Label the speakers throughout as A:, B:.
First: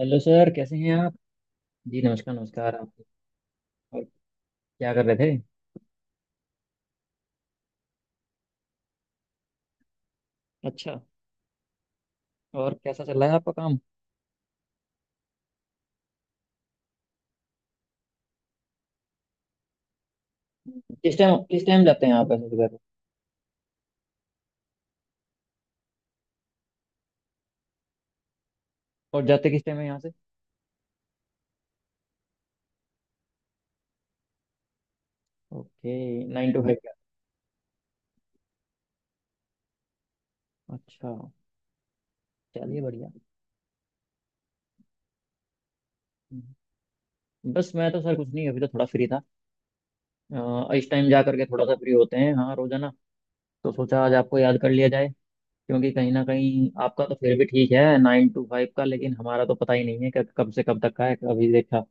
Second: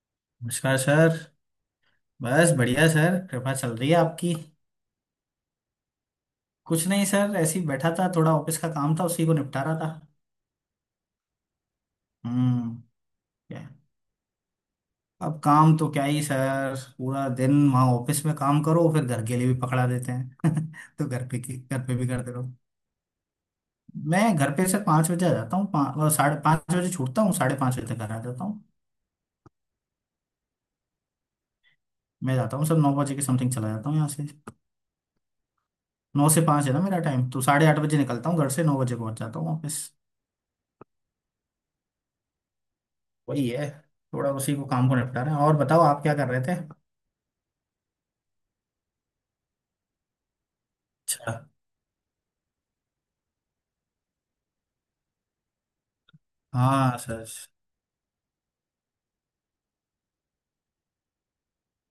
A: Hello sir, कैसे
B: नमस्कार
A: हैं आप?
B: सर।
A: जी नमस्कार,
B: बस
A: नमस्कार।
B: बढ़िया
A: आप
B: सर, कृपा चल रही है
A: और
B: आपकी।
A: क्या कर रहे थे?
B: कुछ नहीं सर, ऐसे ही बैठा था, थोड़ा ऑफिस का काम था, उसी को निपटा रहा था।
A: अच्छा। और
B: हम्म।
A: कैसा चल रहा है आपका
B: क्या?
A: काम?
B: अब काम तो क्या ही सर, पूरा दिन वहाँ ऑफिस में काम करो, फिर घर के लिए भी पकड़ा देते हैं। तो घर पे की
A: किस टाइम
B: घर पे
A: जाते
B: भी
A: हैं
B: करते
A: आप ऐसे
B: रहो।
A: सुबह को?
B: मैं घर पे सर 5 बजे आ जाता हूँ, पाँच और 5:30 बजे छूटता हूँ, 5:30 बजे तक घर आ जाता हूँ।
A: और जाते किस टाइम है यहाँ से?
B: मैं जाता हूँ सर 9 बजे के समथिंग, चला जाता हूँ यहाँ से।
A: ओके।
B: नौ से
A: नाइन टू
B: पाँच है
A: फाइव
B: ना
A: क्या?
B: मेरा टाइम, तो 8:30 बजे निकलता हूँ घर से, 9 बजे पहुँच जाता हूँ ऑफिस।
A: अच्छा। चलिए, बढ़िया।
B: वही है, थोड़ा उसी को काम को निपटा रहे हैं। और बताओ आप क्या कर रहे थे?
A: बस मैं तो सर कुछ नहीं, अभी तो थोड़ा फ्री था। इस टाइम जा
B: अच्छा।
A: करके थोड़ा सा फ्री होते हैं हाँ रोजाना। तो सोचा आज आपको याद कर लिया जाए। क्योंकि कहीं ना कहीं
B: हाँ
A: आपका तो
B: सर।
A: फिर भी ठीक है, 9 to 5 का, लेकिन हमारा तो पता ही नहीं है कि कब से कब तक का है अभी देखा।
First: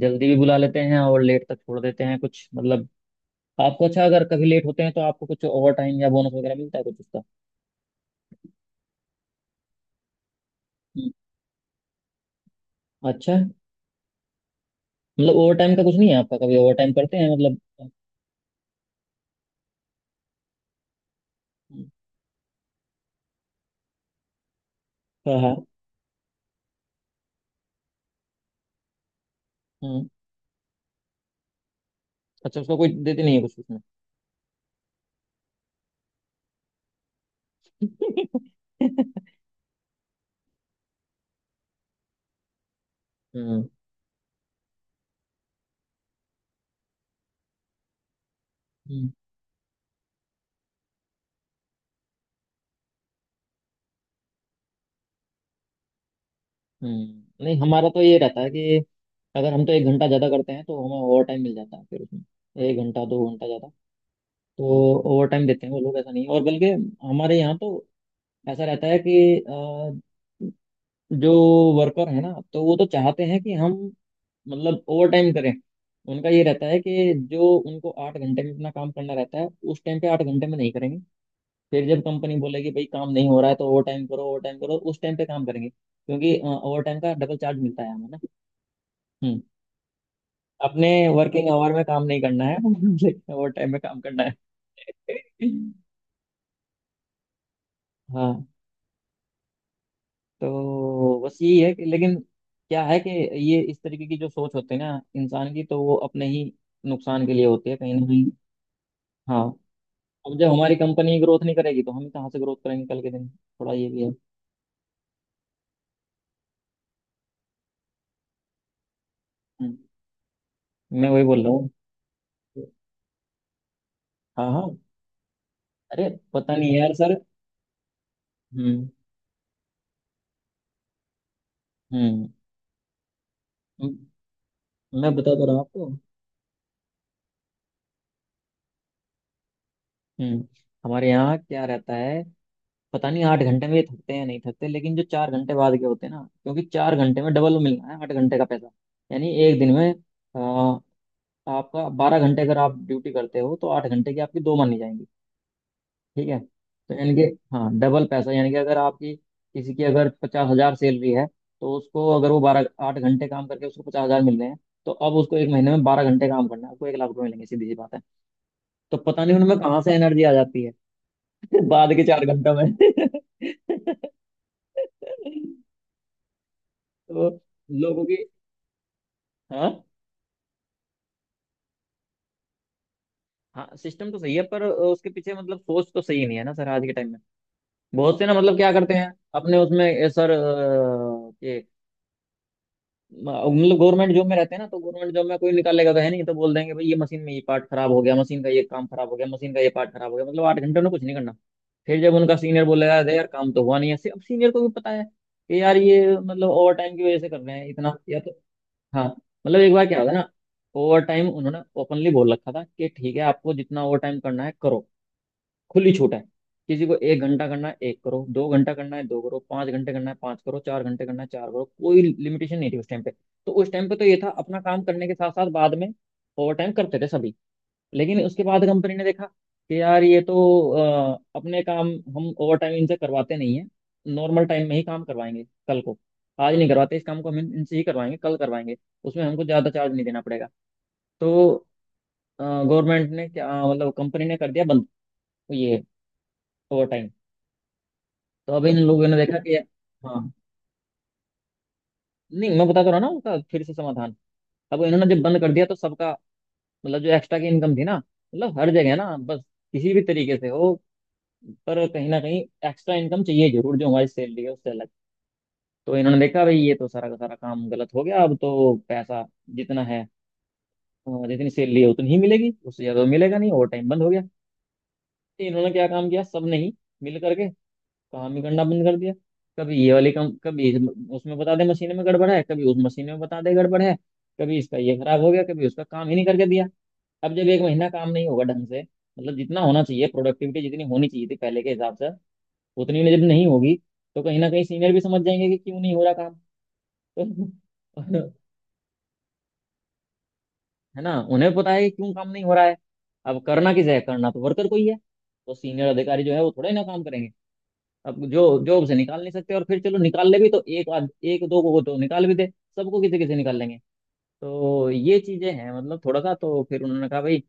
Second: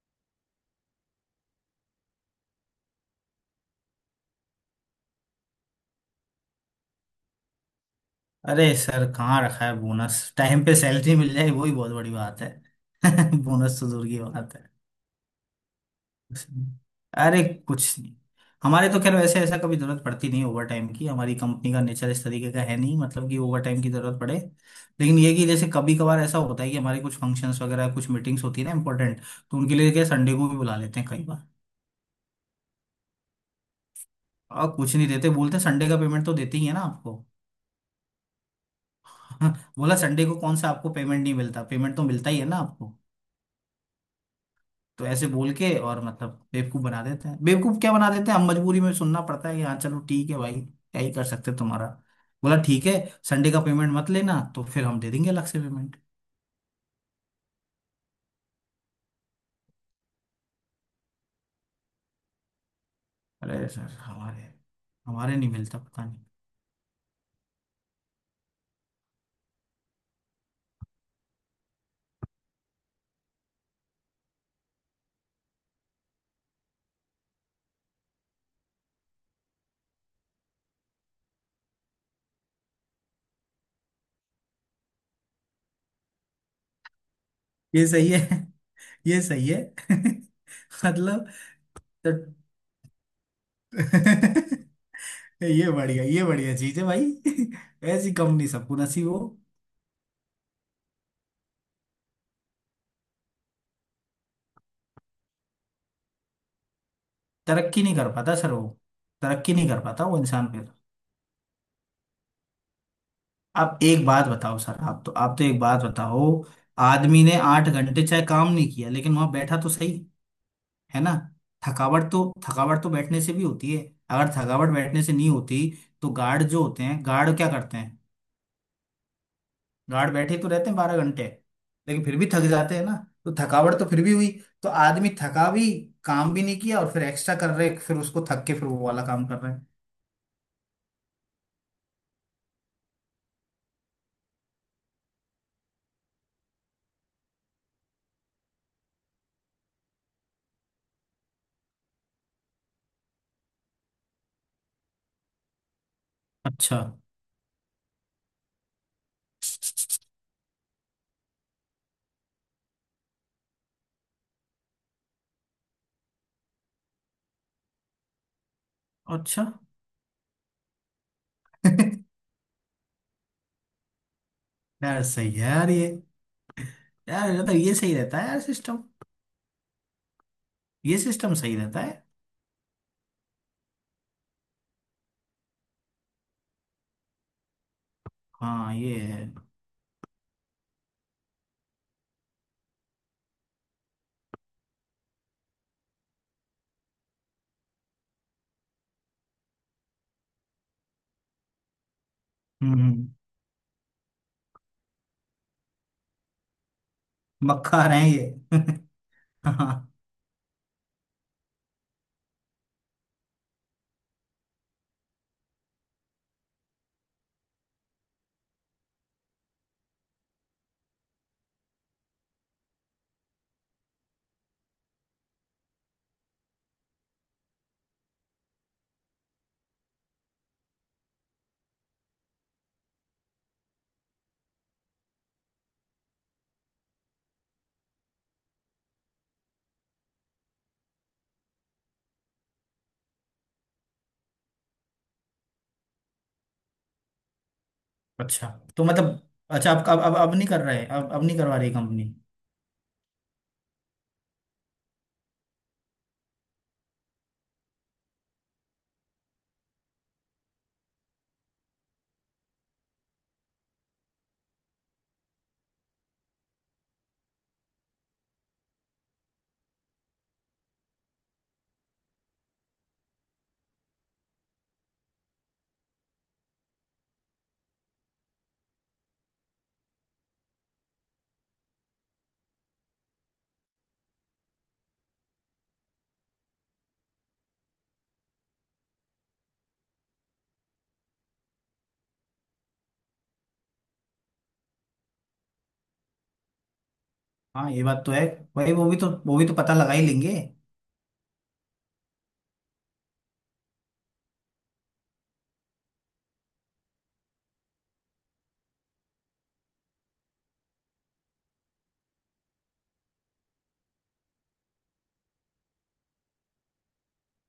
A: जल्दी भी बुला लेते हैं और लेट तक छोड़ देते हैं कुछ, मतलब आपको। अच्छा, अगर कभी लेट होते हैं तो आपको कुछ ओवर टाइम या बोनस वगैरह मिलता है कुछ उसका?
B: अरे सर कहाँ रखा है बोनस! टाइम पे
A: हम्म।
B: सैलरी मिल जाए वही बहुत बड़ी बात है।
A: अच्छा है।
B: बोनस तो दूर की बात है।
A: मतलब ओवर टाइम का कुछ नहीं है आपका? कभी ओवर टाइम करते हैं
B: अरे
A: मतलब?
B: कुछ नहीं। हमारे तो खैर वैसे ऐसा कभी जरूरत पड़ती नहीं ओवर टाइम की, हमारी कंपनी का
A: हम्म।
B: नेचर इस तरीके का है नहीं, मतलब कि ओवर टाइम की जरूरत पड़े। लेकिन ये
A: हाँ
B: कि
A: हाँ।
B: जैसे कभी कभार ऐसा होता है कि हमारे कुछ फंक्शंस वगैरह, कुछ मीटिंग्स होती है ना इंपॉर्टेंट, तो उनके लिए क्या
A: हम्म।
B: संडे को भी बुला लेते हैं कई बार।
A: अच्छा, उसका कोई देते नहीं है कुछ उसमें?
B: कुछ नहीं देते, बोलते संडे का पेमेंट तो देते ही है ना आपको। बोला संडे को कौन सा आपको पेमेंट नहीं मिलता, पेमेंट तो मिलता ही है ना आपको।
A: हम्म।
B: तो ऐसे बोल के और मतलब बेवकूफ बना देते हैं, बेवकूफ क्या बना देते हैं, हम मजबूरी में
A: हम्म।
B: सुनना पड़ता है कि हाँ चलो ठीक है भाई, क्या ही कर सकते हैं तुम्हारा। बोला ठीक है, संडे का पेमेंट मत लेना तो फिर हम दे देंगे अलग से पेमेंट।
A: हम्म। नहीं हमारा तो ये रहता है कि अगर हम तो 1 घंटा ज्यादा करते हैं तो हमें ओवर टाइम मिल जाता है फिर। उसमें 1 घंटा 2 घंटा ज्यादा
B: अरे सर हमारे
A: तो ओवर
B: हमारे
A: टाइम
B: नहीं
A: देते हैं
B: मिलता,
A: वो लोग,
B: पता
A: ऐसा
B: नहीं।
A: नहीं है। और बल्कि हमारे यहाँ तो ऐसा रहता है कि अ, जो वर्कर है ना तो वो तो चाहते हैं कि हम मतलब ओवर टाइम करें। उनका ये रहता है कि जो उनको 8 घंटे में अपना काम करना रहता है उस टाइम पे 8 घंटे में नहीं करेंगे। फिर जब कंपनी बोलेगी भाई काम नहीं हो रहा है तो ओवर टाइम करो ओवर टाइम करो, उस टाइम पे काम करेंगे, क्योंकि ओवर टाइम का डबल चार्ज मिलता
B: ये
A: है
B: सही
A: हमें ना।
B: है। ये
A: हम्म।
B: सही है।
A: अपने
B: मतलब,
A: वर्किंग आवर में काम नहीं करना है लेकिन ओवर टाइम में काम करना है।
B: तो ये बढ़िया, ये बढ़िया चीज है भाई। ऐसी
A: हाँ।
B: कंपनी सबको नसीब हो।
A: तो बस यही है कि लेकिन क्या है कि ये इस तरीके की जो सोच होती है ना इंसान की, तो वो अपने ही नुकसान के लिए होती है
B: तरक्की
A: कहीं
B: नहीं
A: ना
B: कर
A: कहीं।
B: पाता सर वो,
A: हाँ।
B: तरक्की नहीं कर पाता वो
A: अब जब
B: इंसान फिर।
A: हमारी कंपनी ग्रोथ नहीं करेगी तो हम कहाँ से ग्रोथ करेंगे कल के दिन, थोड़ा
B: आप
A: ये भी
B: एक
A: है।
B: बात बताओ सर, आप तो एक बात बताओ। आदमी ने 8 घंटे चाहे काम नहीं किया, लेकिन वहां बैठा तो
A: हम्म।
B: सही। है
A: मैं
B: ना?
A: वही बोल रहा हूँ।
B: थकावट तो, थकावट तो बैठने से भी होती है। अगर
A: हाँ हाँ।
B: थकावट बैठने से नहीं होती,
A: अरे
B: तो गार्ड
A: पता
B: जो
A: नहीं
B: होते
A: यार
B: हैं,
A: सर।
B: गार्ड क्या करते हैं?
A: हम्म।
B: गार्ड बैठे तो रहते हैं 12 घंटे, लेकिन फिर भी
A: हम्म।
B: थक जाते हैं ना, तो थकावट तो फिर भी हुई। तो आदमी
A: मैं बता तो
B: थका
A: रहा हूँ
B: भी,
A: आपको।
B: काम भी नहीं किया, और फिर एक्स्ट्रा कर रहे, फिर उसको थक के फिर वो वाला काम कर रहे हैं।
A: हम्म। हमारे यहाँ क्या रहता है, पता नहीं 8 घंटे में ये थकते हैं या नहीं थकते, लेकिन जो 4 घंटे बाद के होते हैं ना क्योंकि 4 घंटे में डबल मिलना है 8 घंटे का पैसा। यानी एक दिन में अ, आपका 12 घंटे अगर आप ड्यूटी करते हो तो 8 घंटे की आपकी दो मानी जाएंगी। ठीक है?
B: अच्छा।
A: तो यानी कि हाँ, डबल पैसा। यानी कि अगर आपकी किसी की अगर 50,000 सैलरी है तो उसको अगर वो 12 से 8 घंटे काम करके उसको 50,000 मिल रहे हैं, तो अब उसको एक महीने में 12 घंटे काम करना है, उसको 1 लाख रुपए मिलेंगे, सीधी सी बात है। तो पता नहीं
B: अच्छा।
A: उनमें कहाँ से एनर्जी आ जाती है बाद के 4 घंटों में
B: यार सही है यार ये।
A: तो
B: यार मतलब ये सही
A: लोगों की,
B: रहता है यार सिस्टम।
A: हाँ।
B: ये सिस्टम सही रहता है।
A: हाँ सिस्टम तो सही है पर उसके पीछे मतलब सोच तो सही नहीं है ना सर आज के टाइम में। बहुत से ना मतलब क्या
B: हाँ
A: करते
B: ये
A: हैं
B: है।
A: अपने उसमें सर, ये मतलब गवर्नमेंट जॉब में रहते हैं ना, तो गवर्नमेंट जॉब में कोई निकालेगा तो है नहीं, तो बोल देंगे भाई ये मशीन में ये पार्ट खराब हो गया, मशीन का ये काम खराब हो गया, मशीन का ये पार्ट खराब हो गया, मतलब 8 घंटे में कुछ नहीं करना। फिर जब उनका सीनियर
B: हम्म,
A: बोलेगा अरे यार काम तो हुआ नहीं ऐसे, अब सीनियर को भी पता है कि यार ये मतलब ओवर टाइम की वजह से कर रहे हैं
B: मक्खा
A: इतना
B: रहे हैं
A: या तो।
B: ये।
A: हाँ। मतलब एक बार
B: हाँ।
A: क्या होगा ना, ओवर टाइम उन्होंने ओपनली बोल रखा था कि ठीक है आपको जितना ओवर टाइम करना है करो, खुली छूट है, किसी को 1 घंटा करना है एक करो, 2 घंटा करना है दो करो, 5 घंटे करना है पांच करो, 4 घंटे करना है चार करो, कोई लिमिटेशन नहीं थी उस टाइम पे। तो उस टाइम पे तो ये था अपना काम करने के साथ साथ बाद में ओवर टाइम करते थे सभी। लेकिन उसके बाद कंपनी ने देखा कि यार ये तो अपने काम हम ओवर टाइम इनसे करवाते नहीं है, नॉर्मल टाइम में ही काम करवाएंगे कल को, आज नहीं करवाते इस काम को हम इनसे ही करवाएंगे, कल करवाएंगे, उसमें हमको ज्यादा चार्ज नहीं देना पड़ेगा। तो गवर्नमेंट ने क्या मतलब कंपनी ने कर दिया बंद ये ओवर टाइम।
B: अच्छा
A: तो अब इन
B: तो
A: लोगों ने
B: मतलब,
A: देखा कि
B: अच्छा अब अब अब
A: हाँ,
B: अब नहीं कर रहे, अब नहीं करवा रही कंपनी?
A: नहीं मैं बता तो रहा ना उसका फिर से समाधान। अब इन्होंने जब बंद कर दिया तो सबका मतलब जो एक्स्ट्रा की इनकम थी ना, मतलब हर जगह ना बस, किसी भी तरीके से हो पर कहीं ना कहीं एक्स्ट्रा इनकम चाहिए जरूर जो हमारी सैलरी है उससे अलग। तो इन्होंने देखा भाई ये तो सारा का सारा काम गलत हो गया, अब तो पैसा जितना है जितनी सैलरी है उतनी ही मिलेगी, उससे ज्यादा मिलेगा नहीं, ओवर टाइम बंद हो गया। तो इन्होंने क्या काम किया सब ने ही मिल करके, काम ही करना बंद कर दिया। कभी ये वाली कम, कभी उसमें बता दे मशीन में गड़बड़ है, कभी उस मशीन में बता दे गड़बड़ है, कभी इसका ये खराब हो गया, कभी उसका काम ही नहीं करके दिया। अब जब एक महीना काम नहीं होगा ढंग से मतलब जितना होना चाहिए प्रोडक्टिविटी जितनी होनी चाहिए थी पहले के हिसाब से, उतनी जब नहीं होगी, तो कहीं ना कहीं सीनियर भी समझ जाएंगे कि क्यों नहीं हो रहा काम।
B: हाँ ये बात तो है।
A: तो
B: भाई वो भी तो पता लगा ही लेंगे।
A: है ना, उन्हें पता है कि क्यों काम नहीं हो रहा है। अब करना किसे है? करना तो वर्कर को ही है, तो सीनियर अधिकारी जो है वो थोड़े ना काम करेंगे। अब जो जॉब से निकाल नहीं सकते, और फिर चलो निकाल ले भी तो एक आध एक दो को तो निकाल भी दे, सबको किसी किसी निकाल लेंगे? तो ये चीजें हैं, मतलब थोड़ा सा तो फिर उन्होंने कहा भाई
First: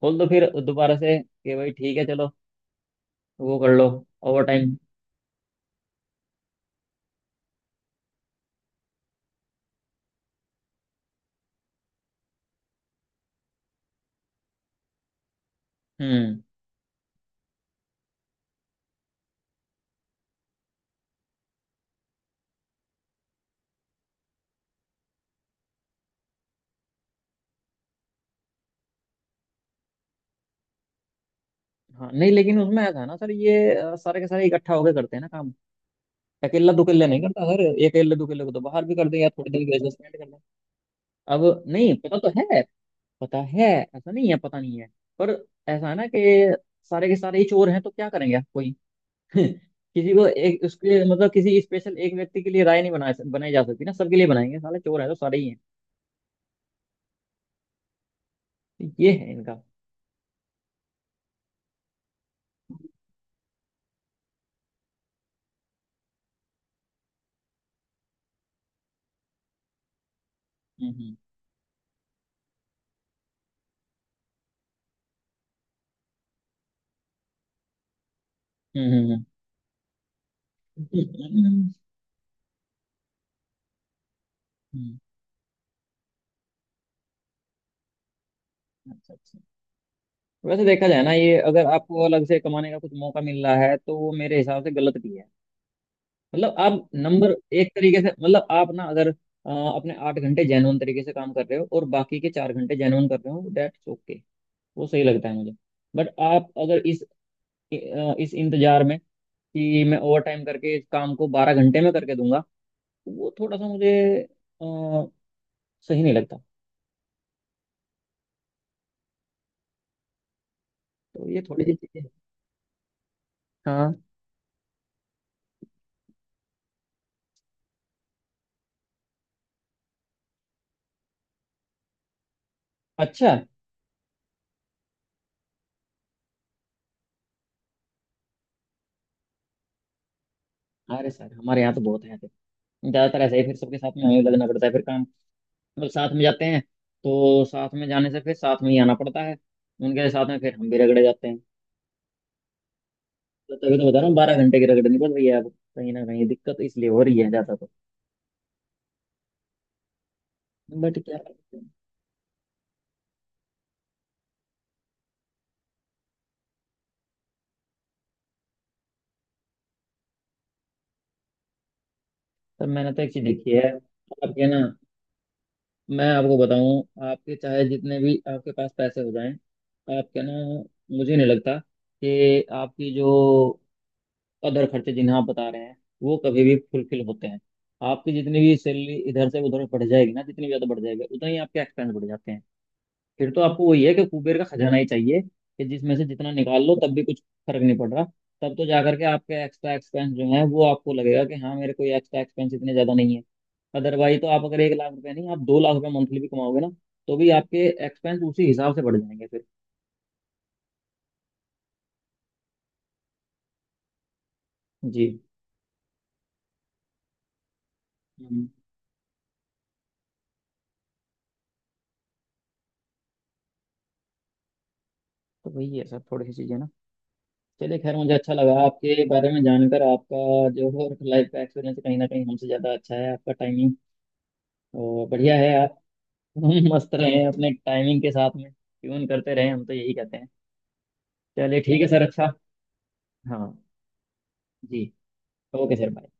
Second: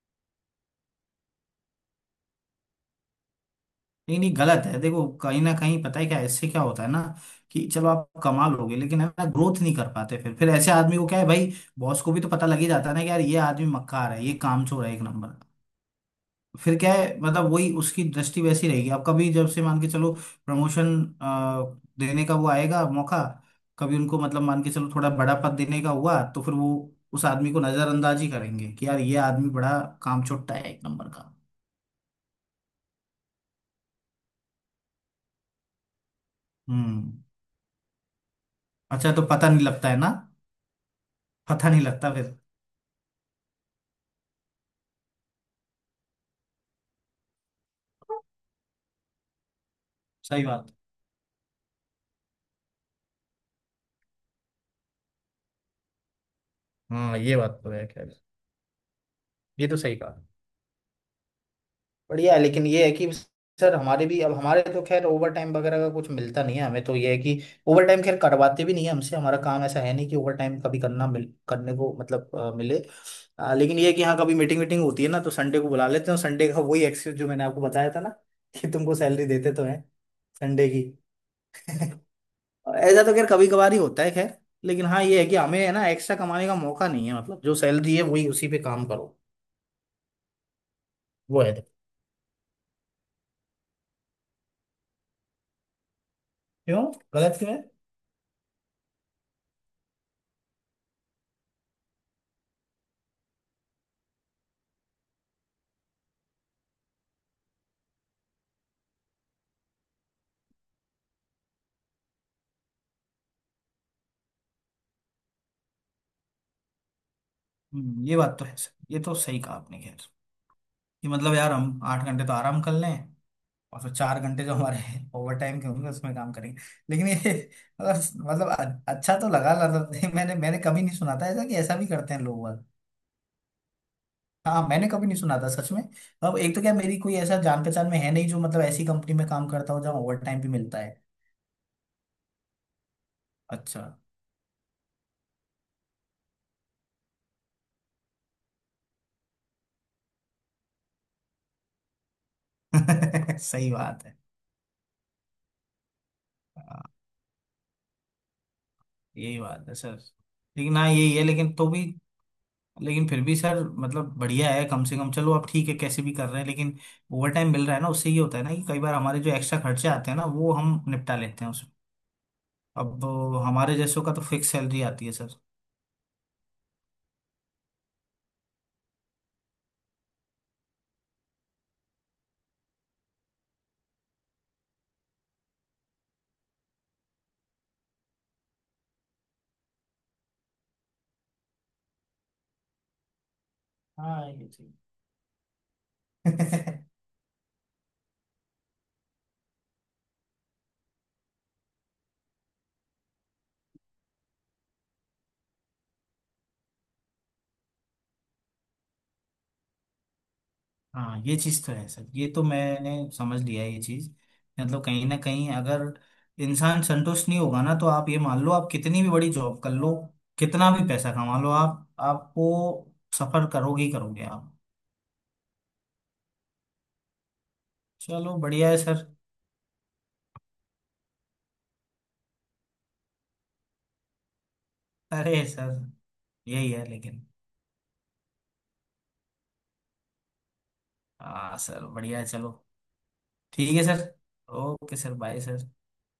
A: खोल दो फिर दोबारा से कि भाई ठीक है चलो वो कर लो
B: नहीं नहीं
A: ओवर
B: गलत
A: टाइम।
B: है, देखो कहीं ना कहीं पता है क्या इससे क्या होता है ना, कि चलो आप कमा लोगे लेकिन है ना, ग्रोथ नहीं कर पाते फिर। ऐसे आदमी को क्या है भाई, बॉस को भी तो पता लग ही जाता है ना कि यार ये आदमी मक्कार है, ये कामचोर है एक नंबर।
A: हम्म।
B: फिर क्या है मतलब, वही उसकी दृष्टि वैसी रहेगी। अब कभी जब से मान के चलो प्रमोशन देने का वो आएगा मौका, कभी उनको मतलब मान के चलो थोड़ा बड़ा पद देने का हुआ, तो फिर वो उस आदमी को नजरअंदाज ही करेंगे कि यार ये आदमी बड़ा कामचोट्टा है एक नंबर का।
A: हाँ नहीं, लेकिन उसमें ऐसा है ना सर ये सारे के सारे इकट्ठा होकर करते हैं ना काम। अकेला दुकेला
B: हम्म।
A: नहीं करता सर, अकेले दुकेले को तो बाहर भी कर
B: अच्छा,
A: दे
B: तो
A: या
B: पता
A: थोड़ी
B: नहीं
A: देर के
B: लगता
A: लिए
B: है ना?
A: सस्पेंड कर दे। अब
B: पता नहीं
A: नहीं,
B: लगता
A: पता
B: फिर।
A: तो है। पता है। ऐसा नहीं है पता नहीं है। पर ऐसा है ना कि सारे के सारे ही चोर हैं तो क्या करेंगे आप? कोई किसी को
B: सही
A: एक
B: बात।
A: उसके मतलब किसी स्पेशल एक व्यक्ति के लिए राय नहीं बनाई बनाई जा सकती ना, सबके लिए बनाएंगे साले चोर है तो सारे ही
B: हाँ ये बात तो है। खैर,
A: हैं, ये है इनका।
B: ये तो सही कहा। बढ़िया है, लेकिन ये है कि सर हमारे भी, अब हमारे तो खैर ओवर टाइम वगैरह का कुछ मिलता नहीं है। हमें तो ये है कि ओवर टाइम खैर करवाते भी नहीं है हमसे, हमारा काम ऐसा है नहीं कि ओवर टाइम कभी करना
A: हम्म।
B: मिल करने को, मतलब मिले। लेकिन ये है कि हाँ कभी मीटिंग वीटिंग होती है ना, तो संडे को बुला लेते हैं, और संडे का वही एक्सक्यूज जो मैंने आपको बताया था ना, कि तुमको
A: हम्म।
B: सैलरी देते तो हैं संडे की।
A: हम्म।
B: ऐसा तो खैर कभी कभार ही होता है। खैर, लेकिन
A: हम्म।
B: हाँ ये है कि हमें है ना एक्स्ट्रा कमाने का मौका नहीं है, मतलब जो सैलरी है वही, उसी पे काम
A: अच्छा
B: करो।
A: अच्छा। वैसे देखा जाए ना ये,
B: वो है।
A: अगर आपको अलग से कमाने का कुछ मौका मिल रहा है तो वो मेरे हिसाब से गलत भी है। मतलब
B: क्यों?
A: आप नंबर
B: गलत क्यों है?
A: एक तरीके से, मतलब आप ना अगर अपने 8 घंटे जेन्युइन तरीके से काम कर रहे हो और बाकी के 4 घंटे जेन्युइन कर रहे हो, दैट्स ओके, वो सही लगता है मुझे। बट आप अगर इस इस इंतजार में कि मैं ओवर टाइम करके इस काम को 12 घंटे में करके दूंगा, तो वो थोड़ा सा मुझे अ, सही नहीं लगता।
B: ये बात तो है सर, ये तो सही कहा आपने। खैर, कि
A: तो
B: मतलब
A: ये
B: यार
A: थोड़ी सी
B: हम
A: चीजें।
B: 8 घंटे तो आराम कर लें, और फिर
A: हाँ।
B: 4 घंटे जो हमारे ओवर टाइम के होंगे उसमें काम करेंगे। लेकिन ये, अच्छा तो लगा मतलब, नहीं, मैंने मैंने कभी नहीं सुना था ऐसा कि ऐसा भी करते हैं लोग बाग।
A: अच्छा।
B: हाँ मैंने कभी नहीं सुना था सच में। अब एक तो क्या, मेरी कोई ऐसा जान पहचान में है नहीं जो मतलब ऐसी कंपनी में काम करता हो जहाँ ओवर टाइम भी मिलता है।
A: अरे सर हमारे यहाँ तो बहुत है ऐसे, ज्यादातर ऐसे ही। फिर सबके
B: अच्छा।
A: साथ में हमें लगना पड़ता है फिर काम, मतलब साथ में जाते हैं, तो साथ में जाने से फिर साथ में ही आना पड़ता है, उनके साथ में फिर हम भी रगड़े जाते हैं। तो
B: सही
A: तभी तो बता
B: बात
A: रहा हूँ
B: है।
A: 12 घंटे की रगड़नी पड़ रही है अब। कहीं ना कहीं दिक्कत
B: हाँ,
A: इसलिए हो रही है ज्यादा तो।
B: यही बात है सर। लेकिन हाँ
A: बट
B: यही
A: क्या
B: है, लेकिन तो भी, लेकिन फिर भी सर मतलब बढ़िया है कम से कम, चलो अब ठीक है, कैसे भी कर रहे हैं लेकिन ओवर टाइम मिल रहा है ना, उससे ये होता है ना कि कई बार हमारे जो एक्स्ट्रा खर्चे आते हैं ना वो हम निपटा लेते हैं उसमें।
A: सर, मैंने तो
B: अब
A: एक चीज देखी है।
B: हमारे जैसों का तो
A: आपके
B: फिक्स
A: ना,
B: सैलरी आती है सर।
A: मैं आपको बताऊं आपके चाहे जितने भी आपके पास पैसे हो जाएं, आपके ना मुझे नहीं लगता कि आपकी जो अदर खर्चे जिन्हें आप बता रहे हैं, वो कभी भी फुलफिल होते हैं। आपकी जितनी भी सैलरी इधर से उधर बढ़ जाएगी ना, जितनी भी ज़्यादा बढ़ जाएगी उतना ही आपके एक्सपेंस बढ़ जाते हैं। फिर तो आपको वही है कि
B: हाँ
A: कुबेर का
B: ये चीज।
A: खजाना ही चाहिए कि जिसमें से जितना निकाल लो तब भी कुछ फर्क नहीं पड़ रहा, तब तो जाकर के आपके एक्स्ट्रा एक्सपेंस जो है वो आपको लगेगा कि हाँ मेरे कोई एक्स्ट्रा एक्सपेंस इतने ज्यादा नहीं है। अदरवाइज तो आप अगर 1 लाख रुपए नहीं, आप 2 लाख रुपए मंथली भी कमाओगे ना, तो भी आपके एक्सपेंस उसी हिसाब से बढ़ जाएंगे फिर।
B: हाँ ये चीज़ तो है सर, ये तो मैंने समझ लिया है ये चीज़। मतलब
A: जी।
B: कहीं ना कहीं, अगर इंसान संतुष्ट नहीं होगा ना, तो आप ये मान
A: हम्म।
B: लो, आप कितनी भी बड़ी जॉब कर लो, कितना भी पैसा कमा लो आप, आपको सफर करोगे ही करोगे आप।
A: तो वही है सर, थोड़ी सी चीजें ना। चलिए, खैर मुझे अच्छा
B: चलो
A: लगा
B: बढ़िया है सर।
A: आपके बारे में जानकर। आपका जो लाइफ का एक्सपीरियंस कहीं ना कहीं हमसे ज्यादा अच्छा है, आपका टाइमिंग और बढ़िया
B: अरे
A: है।
B: सर।
A: हम
B: यही है,
A: मस्त रहे
B: लेकिन
A: अपने टाइमिंग के साथ में, ट्यून करते रहे, हम तो यही कहते हैं।
B: हाँ
A: चलिए ठीक है
B: सर
A: सर,
B: बढ़िया है,
A: अच्छा।
B: चलो।
A: हाँ।
B: ठीक है सर।
A: जी।
B: Okay sir, bye sir.
A: Okay sir, bye.